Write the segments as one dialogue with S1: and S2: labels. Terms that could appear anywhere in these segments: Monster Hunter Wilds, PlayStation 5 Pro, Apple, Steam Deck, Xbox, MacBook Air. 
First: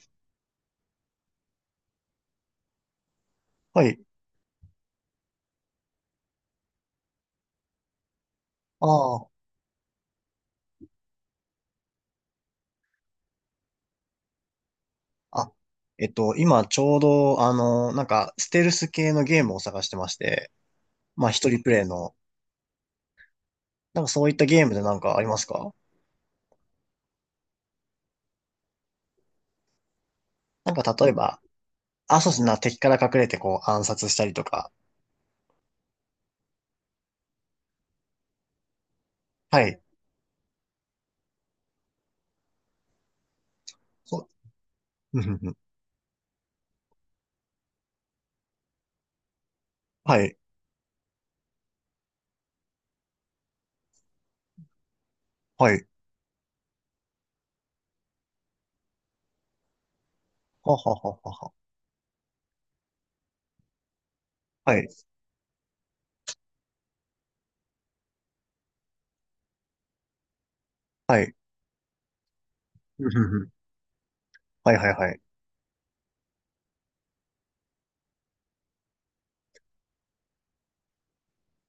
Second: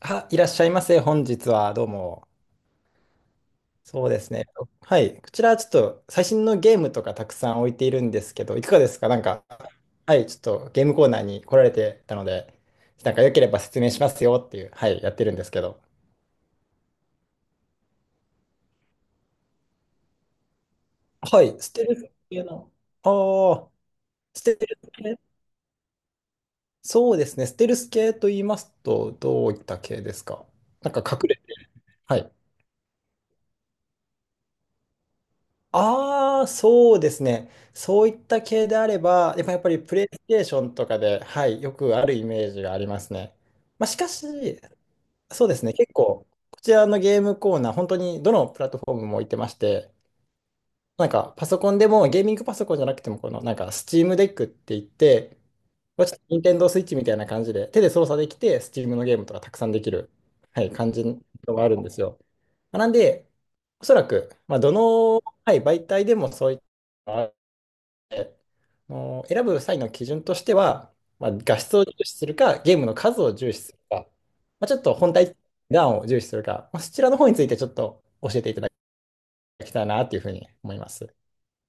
S1: あ、いらっしゃいませ。本日はどうも。
S2: はい。
S1: そうですね。はい。こちらちょっと最新のゲームとかたくさん置いているんですけど、いかが
S2: あ
S1: ですか？なん
S2: あ。
S1: か、はい、ちょっとゲームコーナーに来られてたので、なんか良ければ説明しますよっていう、はい、やってるんです
S2: あ、
S1: けど。
S2: 今ちょうど、あの、なんか、ステルス系のゲームを探してまして、まあ、
S1: は
S2: 一
S1: い、
S2: 人プ
S1: ス
S2: レ
S1: テ
S2: イ
S1: ルス
S2: の、
S1: 系の。ああ、
S2: なんかそういっ
S1: ス
S2: たゲー
S1: テ
S2: ム
S1: ル
S2: で
S1: ス
S2: なんか
S1: 系。
S2: ありますか？
S1: そうですね。ステルス系と言いますと、どういった系ですか？
S2: なん
S1: なん
S2: か
S1: か
S2: 例え
S1: 隠れ
S2: ば、
S1: て。は
S2: あ、そ
S1: い。
S2: うですね、敵から隠れてこう暗殺したりとか。
S1: ああ、そうですね。そういった系であれば、やっぱやっ
S2: は
S1: ぱり
S2: い。
S1: プレイステーションとかで、はい、よくあるイメージがありますね。まあ、しか
S2: そ
S1: し、
S2: う。うんうん
S1: そう
S2: うん。
S1: ですね、結構、こちらのゲームコーナー、本当にどのプラットフォームも置いてまして、
S2: はい。
S1: なんかパソコンでも、ゲーミングパソコンじゃなくても、このなんか Steam デックって言って、
S2: はい。
S1: まあちょっと Nintendo Switch みたいな感じで、手で操作できて、Steam のゲームとかたくさんできる、はい、
S2: は
S1: 感
S2: は
S1: じ
S2: ははは。
S1: のがあるんですよ。まあなんで、おそらく、まあ、ど
S2: はい。
S1: の、はい、媒体でもそういったのがあって、選ぶ際の基準としては、
S2: は
S1: まあ、
S2: い。
S1: 画質を重視するか、ゲームの
S2: うん
S1: 数
S2: う
S1: を
S2: んうん。
S1: 重視するか、まあ、
S2: は
S1: ち
S2: い
S1: ょっ
S2: は
S1: と
S2: いは
S1: 本
S2: い。
S1: 体、段を重視するか、まあ、そちらの方についてちょっと教えていただきたいなというふうに思います。っ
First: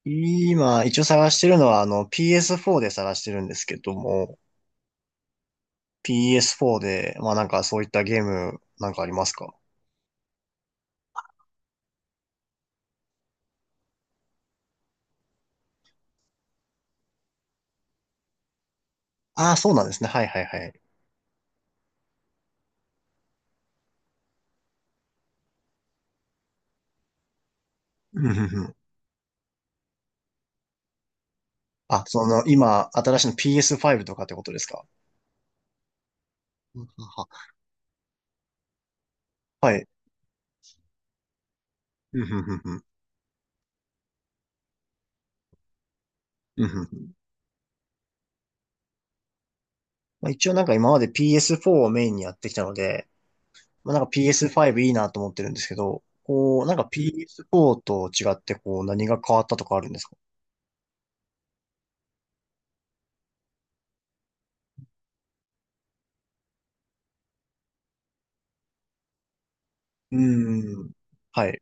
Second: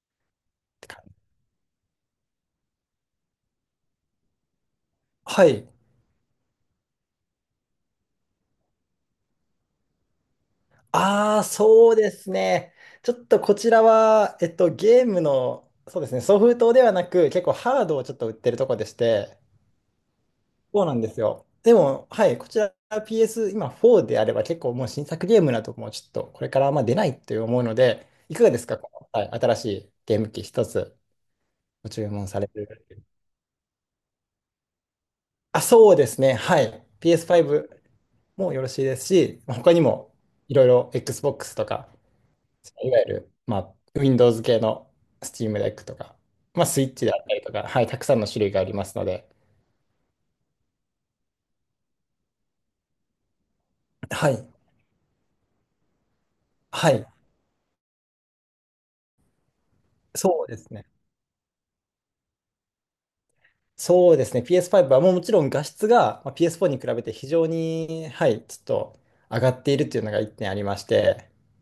S2: 今、
S1: て
S2: 一
S1: 感
S2: 応
S1: じ。
S2: 探してるのは、あの、PS4 で探してるんですけども、
S1: はい。
S2: PS4 で、まあなんかそういったゲームなんかありますか？
S1: ああ、そうですね。ちょっとこちらは、ゲームの、そうですね、ソフトではなく、結構ハードをちょっと売ってるとこでして、
S2: ああ、そうなんですね。はいはいはい。
S1: そうなんですよ。でも、はい、こちら PS、今4であれば結構もう新作ゲームなどもちょっとこれからあんま出ないと思うので、
S2: うんう
S1: いかが
S2: ん
S1: で
S2: う
S1: す
S2: ん。
S1: か、この、はい、新しいゲーム機一つご
S2: あ、
S1: 注
S2: そ
S1: 文さ
S2: の、
S1: れる？
S2: 今、新しいの PS5 とかってことですか？
S1: あ、そうですね。は
S2: う
S1: い。
S2: んはは。
S1: PS5 もよろしいですし、まあ他
S2: は
S1: に
S2: い。
S1: もいろいろ Xbox とか、
S2: うんうんうんうん。
S1: いわゆる、まあ、Windows 系の Steam Deck とか、ま
S2: う
S1: あ、
S2: んうんう
S1: Switch
S2: ん。
S1: であったりとか、はい、たくさんの種類がありますので、
S2: まあ、一応なんか今まで PS4 をメインにやってきたので、まあ、なんか
S1: はい。
S2: PS5 いいなと思ってるんですけど、こう、なんか
S1: はい。
S2: PS4 と違ってこう何が変わったとかあるんですか？
S1: そうですね。そうですね。PS5 はもうもちろん画質がまあ PS4 に比べて非常に、はい、ちょっと上がっているっていうの
S2: う
S1: が一点ありま
S2: ー
S1: し
S2: ん。
S1: て、
S2: はい。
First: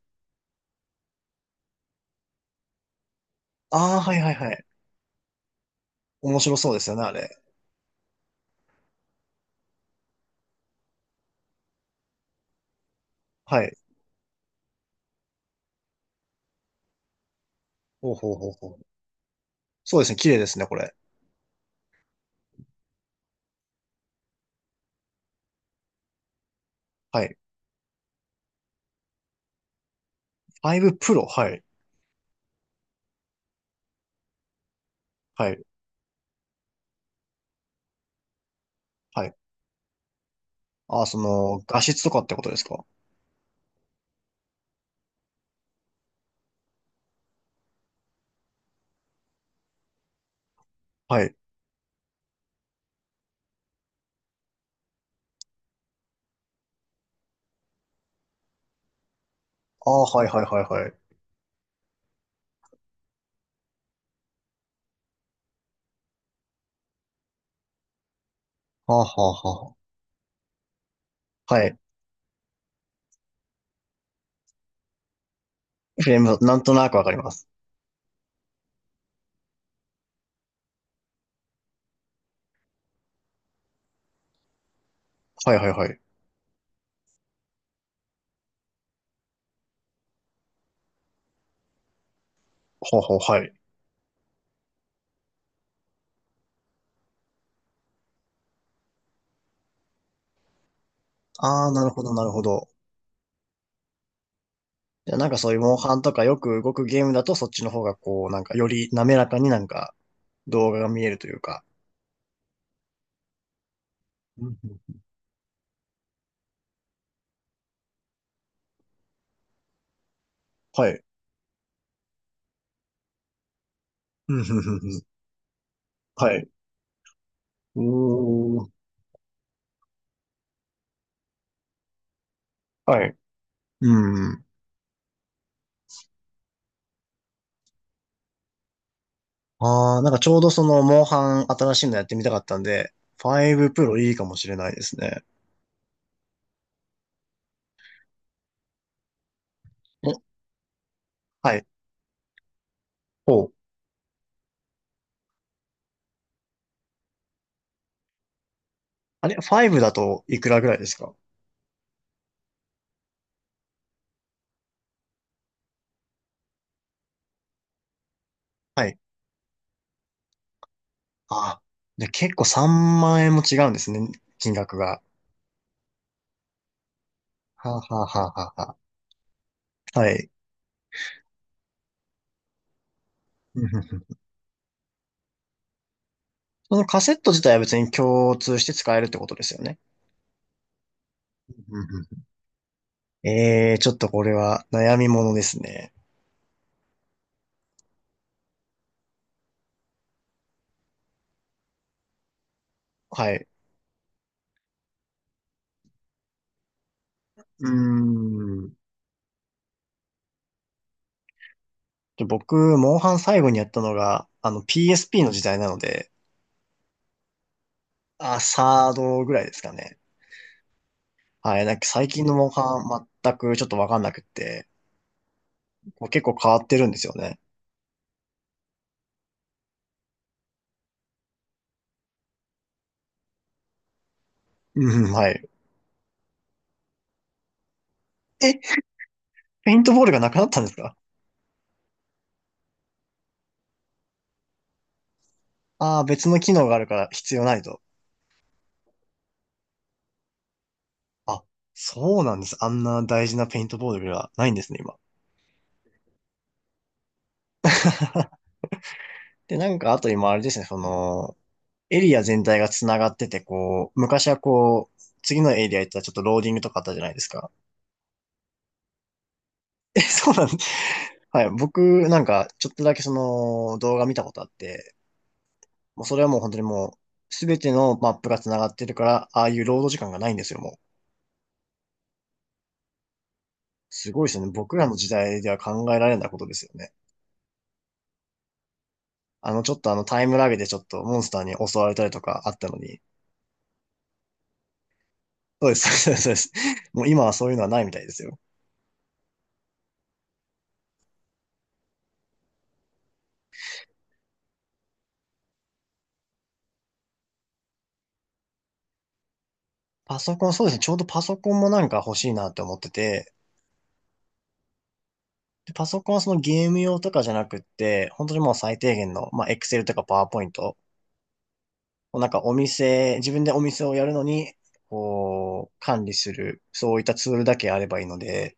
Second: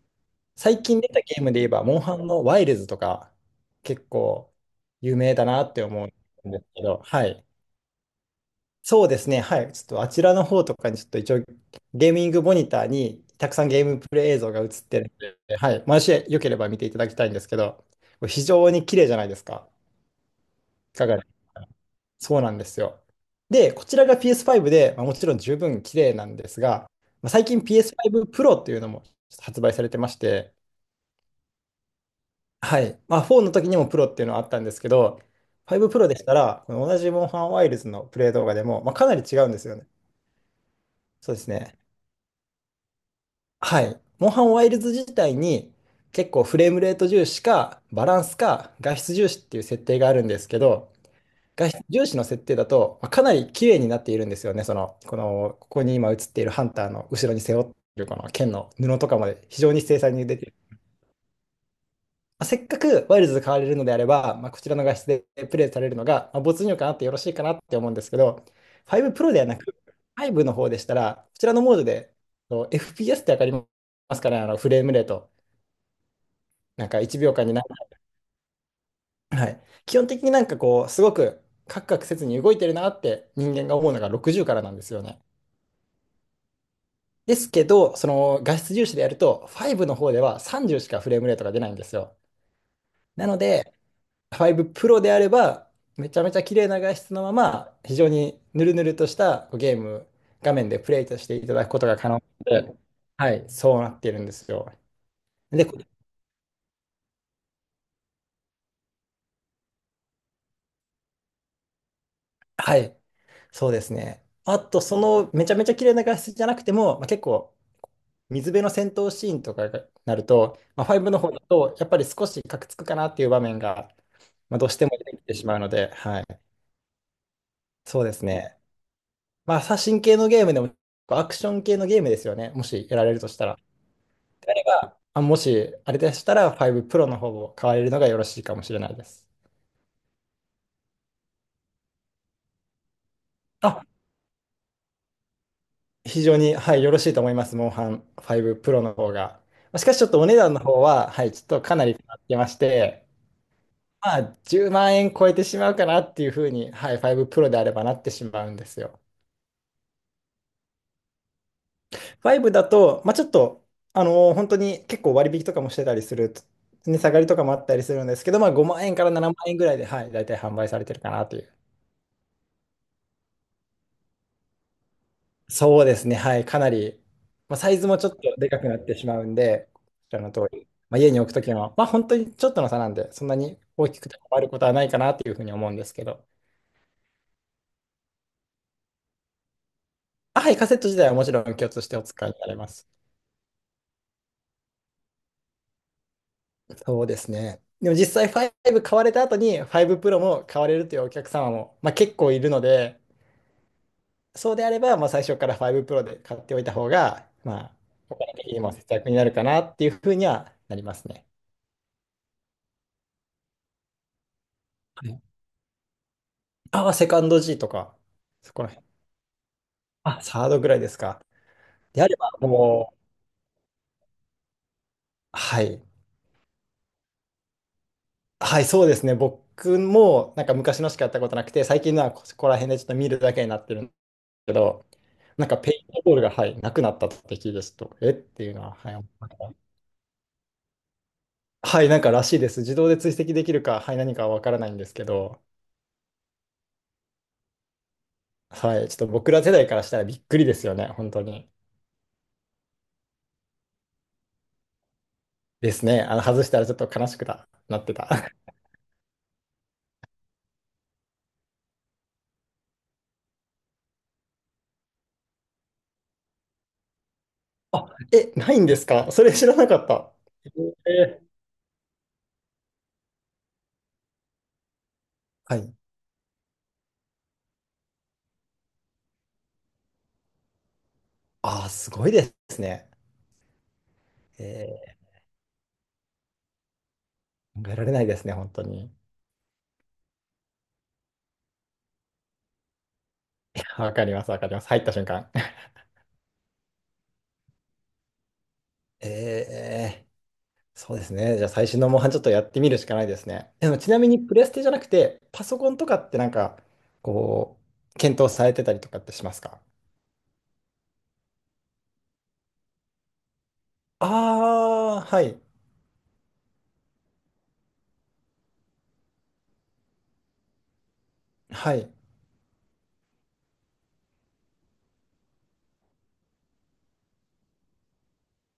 S1: 最近出たゲームで言えば、モンハンのワイルズとか、
S2: ああ、
S1: 結
S2: はいはいは
S1: 構
S2: い。
S1: 有名だなって思う
S2: 面
S1: ん
S2: 白
S1: です
S2: そうで
S1: け
S2: すよ
S1: ど、
S2: ね、あ
S1: は
S2: れ。
S1: い。そうですね。はい。ちょっとあちらの方とかにちょっと一応ゲーミングモニターにたく
S2: は
S1: さん
S2: い。
S1: ゲームプレイ映像が映ってるので、はい。もしよければ見ていただきたいんですけど、
S2: ほう
S1: これ
S2: ほう
S1: 非
S2: ほうほ
S1: 常
S2: う。
S1: に綺麗じゃないですか。
S2: そうですね、綺麗ですね、これ。
S1: いかがですか？そうなんですよ。で、こちらが PS5 で、まあ、もちろん十分綺麗なんですが、
S2: は
S1: まあ、
S2: い。
S1: 最近 PS5 Pro っていうのも発売されてまして、
S2: 5 Pro、はい。
S1: はい。まあ、4の時にも Pro っていうのはあったんですけど、
S2: はい。
S1: 5 Pro でしたら、この同じモンハンワイルズのプレイ動画でも、まあ、かなり
S2: はい。
S1: 違うんですよね。
S2: ああ、そ
S1: そうです
S2: の、
S1: ね。
S2: 画質とかってことですか？
S1: はい。モンハンワイルズ自体に結構フレームレート重視か、バランスか、画質重視っていう設定があるんですけど、
S2: はい。
S1: 画質重視の設定だと、まあかなり綺麗になっているんですよね。その、この、ここに今映っているハンターの後ろに背負っているこの剣の布とかまで非常に
S2: あ
S1: 精
S2: あ、
S1: 細
S2: は
S1: に
S2: い
S1: 出
S2: は
S1: て
S2: い
S1: いる。
S2: はいはい。
S1: まあ、せっかくワイルズで買われるのであれば、まあ、こちらの画質でプレイされるのが、まあ、没入感あってよろしいかなって思うんですけど、
S2: はあ、
S1: 5
S2: は
S1: Pro
S2: あ、
S1: ではなく、
S2: は
S1: 5の方でしたら、こち
S2: あ。
S1: らの
S2: は
S1: モー
S2: い。
S1: ドで、そう、 FPS ってわかりますかね？あのフレームレート。
S2: フレーム、なんと
S1: な
S2: な
S1: ん
S2: く
S1: か
S2: わかり
S1: 1
S2: ま
S1: 秒間
S2: す。
S1: にな、はい。基本的になんかこう、すごくカクカクせずに動いてるなって人間が思うのが60からなんですよね。
S2: はいはいはい。
S1: ですけど、その画質重視でやると、ファイブの方では30しかフレームレートが出ないんですよ。
S2: ほうほう、
S1: なの
S2: はい。
S1: で、ファイブプロであれば、めちゃめちゃ綺麗な画質のまま、非常にヌルヌルとしたこうゲーム、画面でプレイとしていただ
S2: あ
S1: く
S2: あ、
S1: こ
S2: な
S1: と
S2: る
S1: が
S2: ほ
S1: 可
S2: ど
S1: 能
S2: なるほど。
S1: で、はい、そうなっているんですよ。
S2: じゃあなんかそういう
S1: で、
S2: モン
S1: こ
S2: ハンとかよく動くゲームだとそっちの方がこう、なんかより滑らかになんか動画が見えるというか。
S1: はい、そうですね。
S2: うん
S1: あ
S2: う
S1: と、
S2: ん。
S1: そのめちゃめちゃ綺麗な画質じゃなくても、まあ、結構水辺の戦闘シーンとかになると、まあ、
S2: はい。
S1: 5の方だと、やっぱり少しカクつくかなっていう場面が、
S2: うんふ
S1: まあ、
S2: ん
S1: どう
S2: ふ
S1: し
S2: ん
S1: て
S2: ふ
S1: も
S2: ん。
S1: 出てきてしまうので、はい、
S2: はい。お
S1: そうですね。
S2: ー。
S1: まあ、写真系のゲームでも、アクション系のゲームですよね、もしやら
S2: は
S1: れ
S2: い。
S1: るとしたら。
S2: うん。
S1: もし、あれでしたら、5プロの方を買われるのがよろしいかもしれないです。
S2: ああ、なんかちょうどその、モンハン新しいのやってみたかったんで、5
S1: あ、
S2: プロいいかもしれないですね。
S1: 非常に、はい、よろしいと思います、モンハン5プロの方が。まあしかし、ちょっ
S2: え、
S1: とお値段の方は、はい、ちょっ
S2: は
S1: と
S2: い。
S1: かなり変わってまして、
S2: ほう。
S1: まあ、10万円超えてしまうかなっていうふうに、はい、ファイブプロであればなってしまうんですよ。
S2: あれ、5だといくらぐらいですか？
S1: ファイブだと、まあ、ちょっと、本当に結構割引とかもしてたりする値下がりとかもあったりするんですけど、まあ、5
S2: は
S1: 万円
S2: い。
S1: から7万円ぐらいで、はい、大体販売されてるかなという。
S2: あ、で、結構3万円も違うんですね、金額が。
S1: そうですね、はい、かなり、まあ、サ
S2: は
S1: イ
S2: あ、は
S1: ズも
S2: あ
S1: ちょっ
S2: は
S1: と
S2: あ
S1: で
S2: は
S1: か
S2: あ
S1: く
S2: は
S1: なってしまうんで、こ
S2: あ、は
S1: ちら
S2: い。
S1: の通り、まあ、家に置くときは、まあ、本当にちょっとの差なんで、そんな に
S2: うんうん
S1: 大
S2: う
S1: き
S2: ん。
S1: くて困ることはないかなというふうに思うんですけど、
S2: そのカセット自体は別に共通して使えるってことですよね。
S1: あ、はい、カセット自体はもちろん 共
S2: うん
S1: 通して
S2: う
S1: お
S2: ん
S1: 使いになれます。
S2: うん。えー、ちょっとこれは悩みものですね。
S1: そうですね。でも実際5買われた後に5プロも買われるというお客様も、まあ、結構いるので、
S2: はい。
S1: そうであれば、まあ、最初から5プロで買っておいた方が、
S2: う
S1: ま
S2: ー
S1: あ、お金的に
S2: ん。
S1: も節約になるかなっていうふうにはなりますね。
S2: で僕、モンハン最後にやったのが、あの
S1: はい。
S2: PSP の時代なので、
S1: ああ、セカンド G とか、
S2: あ、
S1: そこら辺。
S2: サードぐらいですかね。
S1: あ、サードぐらいですか。
S2: はい。なんか
S1: で
S2: 最
S1: あれ
S2: 近
S1: ば、
S2: のモンハ
S1: もう、
S2: ン全くちょっとわかんなくって、
S1: はい。
S2: こう結構変わってるんですよね。
S1: はい、そうですね。僕も、なんか昔のしかやったことなくて、最近のはここら辺でちょっと見るだけになってるけど、
S2: うん、は
S1: なん
S2: い。
S1: かペイントボールが、はい、なくなった時ですと、えっていう
S2: え、
S1: のは、はい、思った。
S2: ペイントボールがなくなったんですか？
S1: はい、なんからしいです。自動で追跡できるか、はい、何かは分からないんですけど、
S2: ああー、別の機能があるから必要ないと。
S1: はい、ちょっと僕ら世代からしたらびっくりですよね、本当
S2: あ、
S1: に。
S2: そうなんです。あんな大事なペイントボールがないんですね、今。
S1: ですね。あの、外したらちょっと悲しくななってた。
S2: で、なんか、あと今あれですね、その、エリア全体が繋がってて、こう、昔はこう、次のエリア行ったらちょっとローディングとかあったじゃないですか。
S1: あ、え、ないんですか？それ知らなかっ
S2: え、
S1: た。
S2: そうなんです。
S1: えー
S2: はい。僕、なんか、ちょっとだけその動画見たことあって、
S1: はい。
S2: もうそれはもう本当にもう、すべてのマップが繋がってるから、ああいうロード時間がないんですよ、もう。
S1: ああ、すごいですね。
S2: すごいですよね。僕
S1: え
S2: らの
S1: ー
S2: 時代では考えられないことですよね。
S1: 考えられないですね、本当に。
S2: あの、ちょっとあのタイムラグでちょっとモンスターに襲われたりとかあったのに。
S1: わかります、わかります。入った瞬間。
S2: そうです、そうです、そうです。もう今はそういうのはないみたいですよ。
S1: ええ、そうですね。じゃあ最新のモンハンちょっとやってみるしかないですね。でもちなみにプレステじゃなくて、パソコンとかってなんか、こう、検討されてたりとかってしますか？
S2: パソコン、そうですね。ちょうどパソコンもなんか欲しいなって思ってて、
S1: ああー、はい。
S2: でパソコンはそのゲーム用とかじゃなくって、本当にもう最低限の、まあ、Excel とか PowerPoint、
S1: はい。
S2: なんかお店、自分でお店をやるのに、こう、管理する、そういったツールだけあればいいので、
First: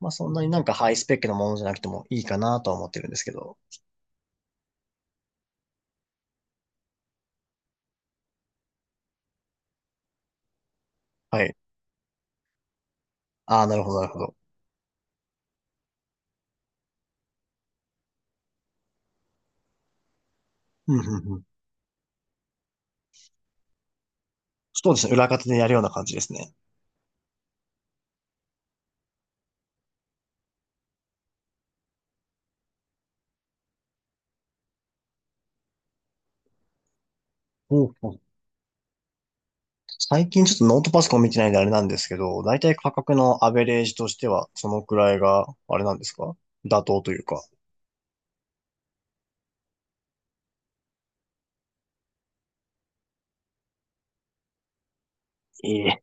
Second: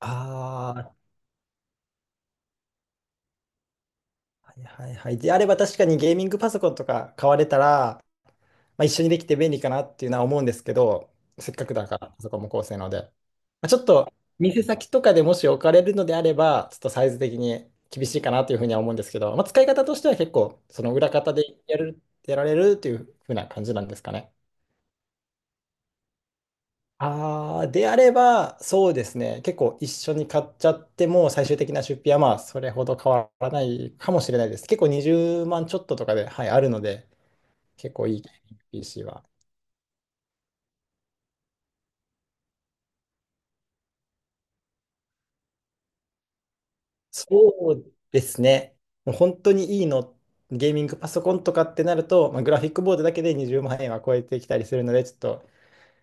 S2: まあそんなになんか
S1: あ
S2: ハイスペックなものじゃなくてもいいかなとは思ってるんですけど。
S1: あ、はいはいはい。であれば確かにゲーミングパソコンとか買われたら、まあ、一緒にできて便利かなっていうのは思うんですけど、
S2: は
S1: せっ
S2: い。
S1: かくだから、パソコンも高性能で。ま
S2: ああ、
S1: あ、ち
S2: な
S1: ょ
S2: る
S1: っ
S2: ほど、な
S1: と、
S2: るほど。
S1: 店先とかでもし置かれるのであれば、ちょっとサイズ的に厳しいかなというふうには思うんですけど、まあ、使い方としては結構、その
S2: うん、う
S1: 裏方
S2: ん、う
S1: で
S2: ん。
S1: やる、やられるというふうな感じなんですかね。
S2: そうですね。裏方でやるような感じですね。
S1: ああ、であれば、そうですね。結構一緒に買っちゃっても、最終的な出費はまあ、それほど変わらないかもしれないです。結構20万ちょっととかで、はい、あるので、
S2: ほ
S1: 結
S2: う
S1: 構
S2: ほ
S1: い
S2: う。
S1: い PC は。
S2: 最近ちょっとノートパソコン見てないんであれなんですけど、だいたい価格のアベレージとしては、そのくらいが、あれなんですか？妥当というか。
S1: そうですね。もう本当にいいの、ゲーミングパソコンとかってなると、まあ、グラフィックボードだけで20万円は超えてきたりするので、ちょっと
S2: ええ。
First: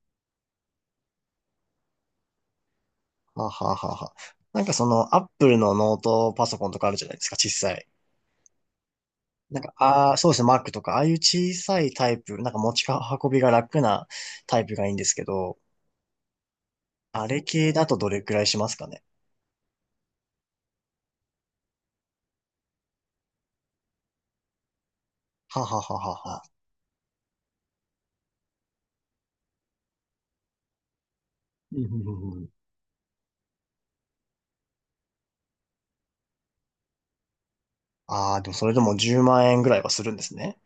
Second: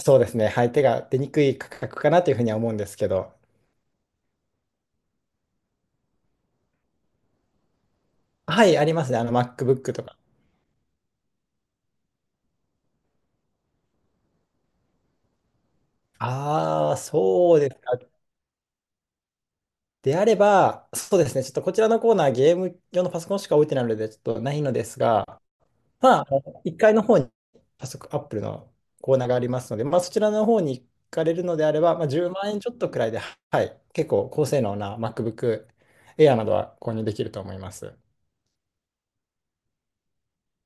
S1: そうですね、はい、手が出にくい価格かなというふうには思うんですけど、
S2: はあはあはあはあ。なんかその、アップルのノートパソコンとかあるじゃないですか、小さい。
S1: はい、ありますね、あの
S2: なんか、
S1: MacBook と
S2: ああ、
S1: か。
S2: そうですね、Mac とか、ああいう小さいタイプ、なんか持ち運びが楽なタイプがいいんですけど、
S1: ああ、
S2: あれ
S1: そうで
S2: 系
S1: す
S2: だと
S1: か。
S2: どれくらいしますかね？
S1: であれば、そうですね、ちょっとこちらのコーナー、ゲーム用のパソコンしか置いてないので、ちょっとないのですが、
S2: はあはあはあは
S1: まあ、
S2: あ
S1: あ
S2: はあ。
S1: の1階の方に早速 Apple のコーナーがありますので、まあ、そちらの方に行かれるのであ
S2: う
S1: れ
S2: んう
S1: ば、
S2: ん
S1: まあ、
S2: うんう
S1: 10
S2: ん。
S1: 万円ちょっとくらいで、はい、結構高性能な MacBook Air などは購入できると思います。
S2: ああ、でもそれでも10万円ぐらいはするんですね。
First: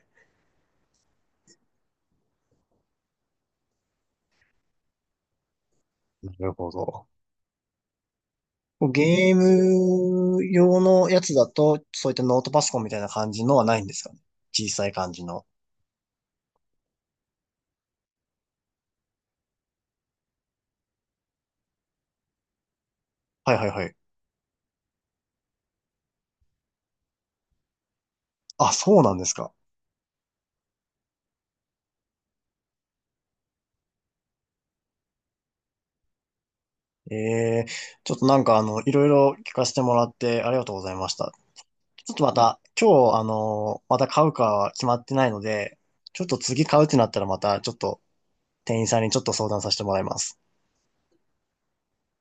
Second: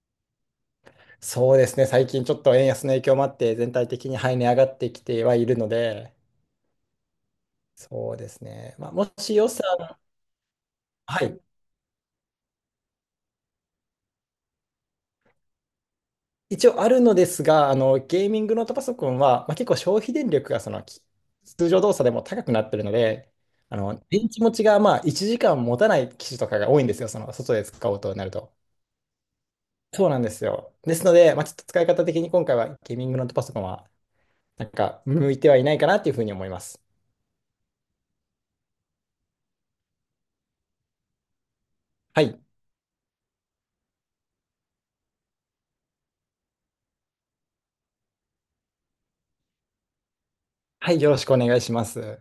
S1: そうですね、最近ちょっと円安の影響もあって、全体的に、はい、値上がってきてはいるので、
S2: なるほど。
S1: そうですね、まあ、も
S2: ゲ
S1: し
S2: ー
S1: 予算、
S2: ム用のや
S1: は
S2: つ
S1: い、
S2: だと、そういったノートパソコンみたいな感じのはないんですかね？小さい感じの。
S1: 一応あるのですが、ゲーミングノートパソコンは、まあ、結構消費電力がその通常動作でも高くなってるので、
S2: はいはいはい。
S1: 電池持ちがまあ1時間持たない機種とかが多いんですよ、その外で使おうとなると。
S2: あ、そうなんですか？
S1: そうなんですよ。ですので、まあ、ちょっと使い方的に今回はゲーミングノートパソコンは、なんか向いてはいないかなっていうふうに思います。
S2: ええ、ちょっとなんかあの、いろいろ聞かせてもらってありがとうございました。ちょっ
S1: は
S2: とま
S1: い。
S2: た、今日あの、また買うかは決まってないので、ちょっと次買うってなったらまた、ちょっと店員さんにちょっと相談させてもらいます。
S1: はい、よろしくお願いします。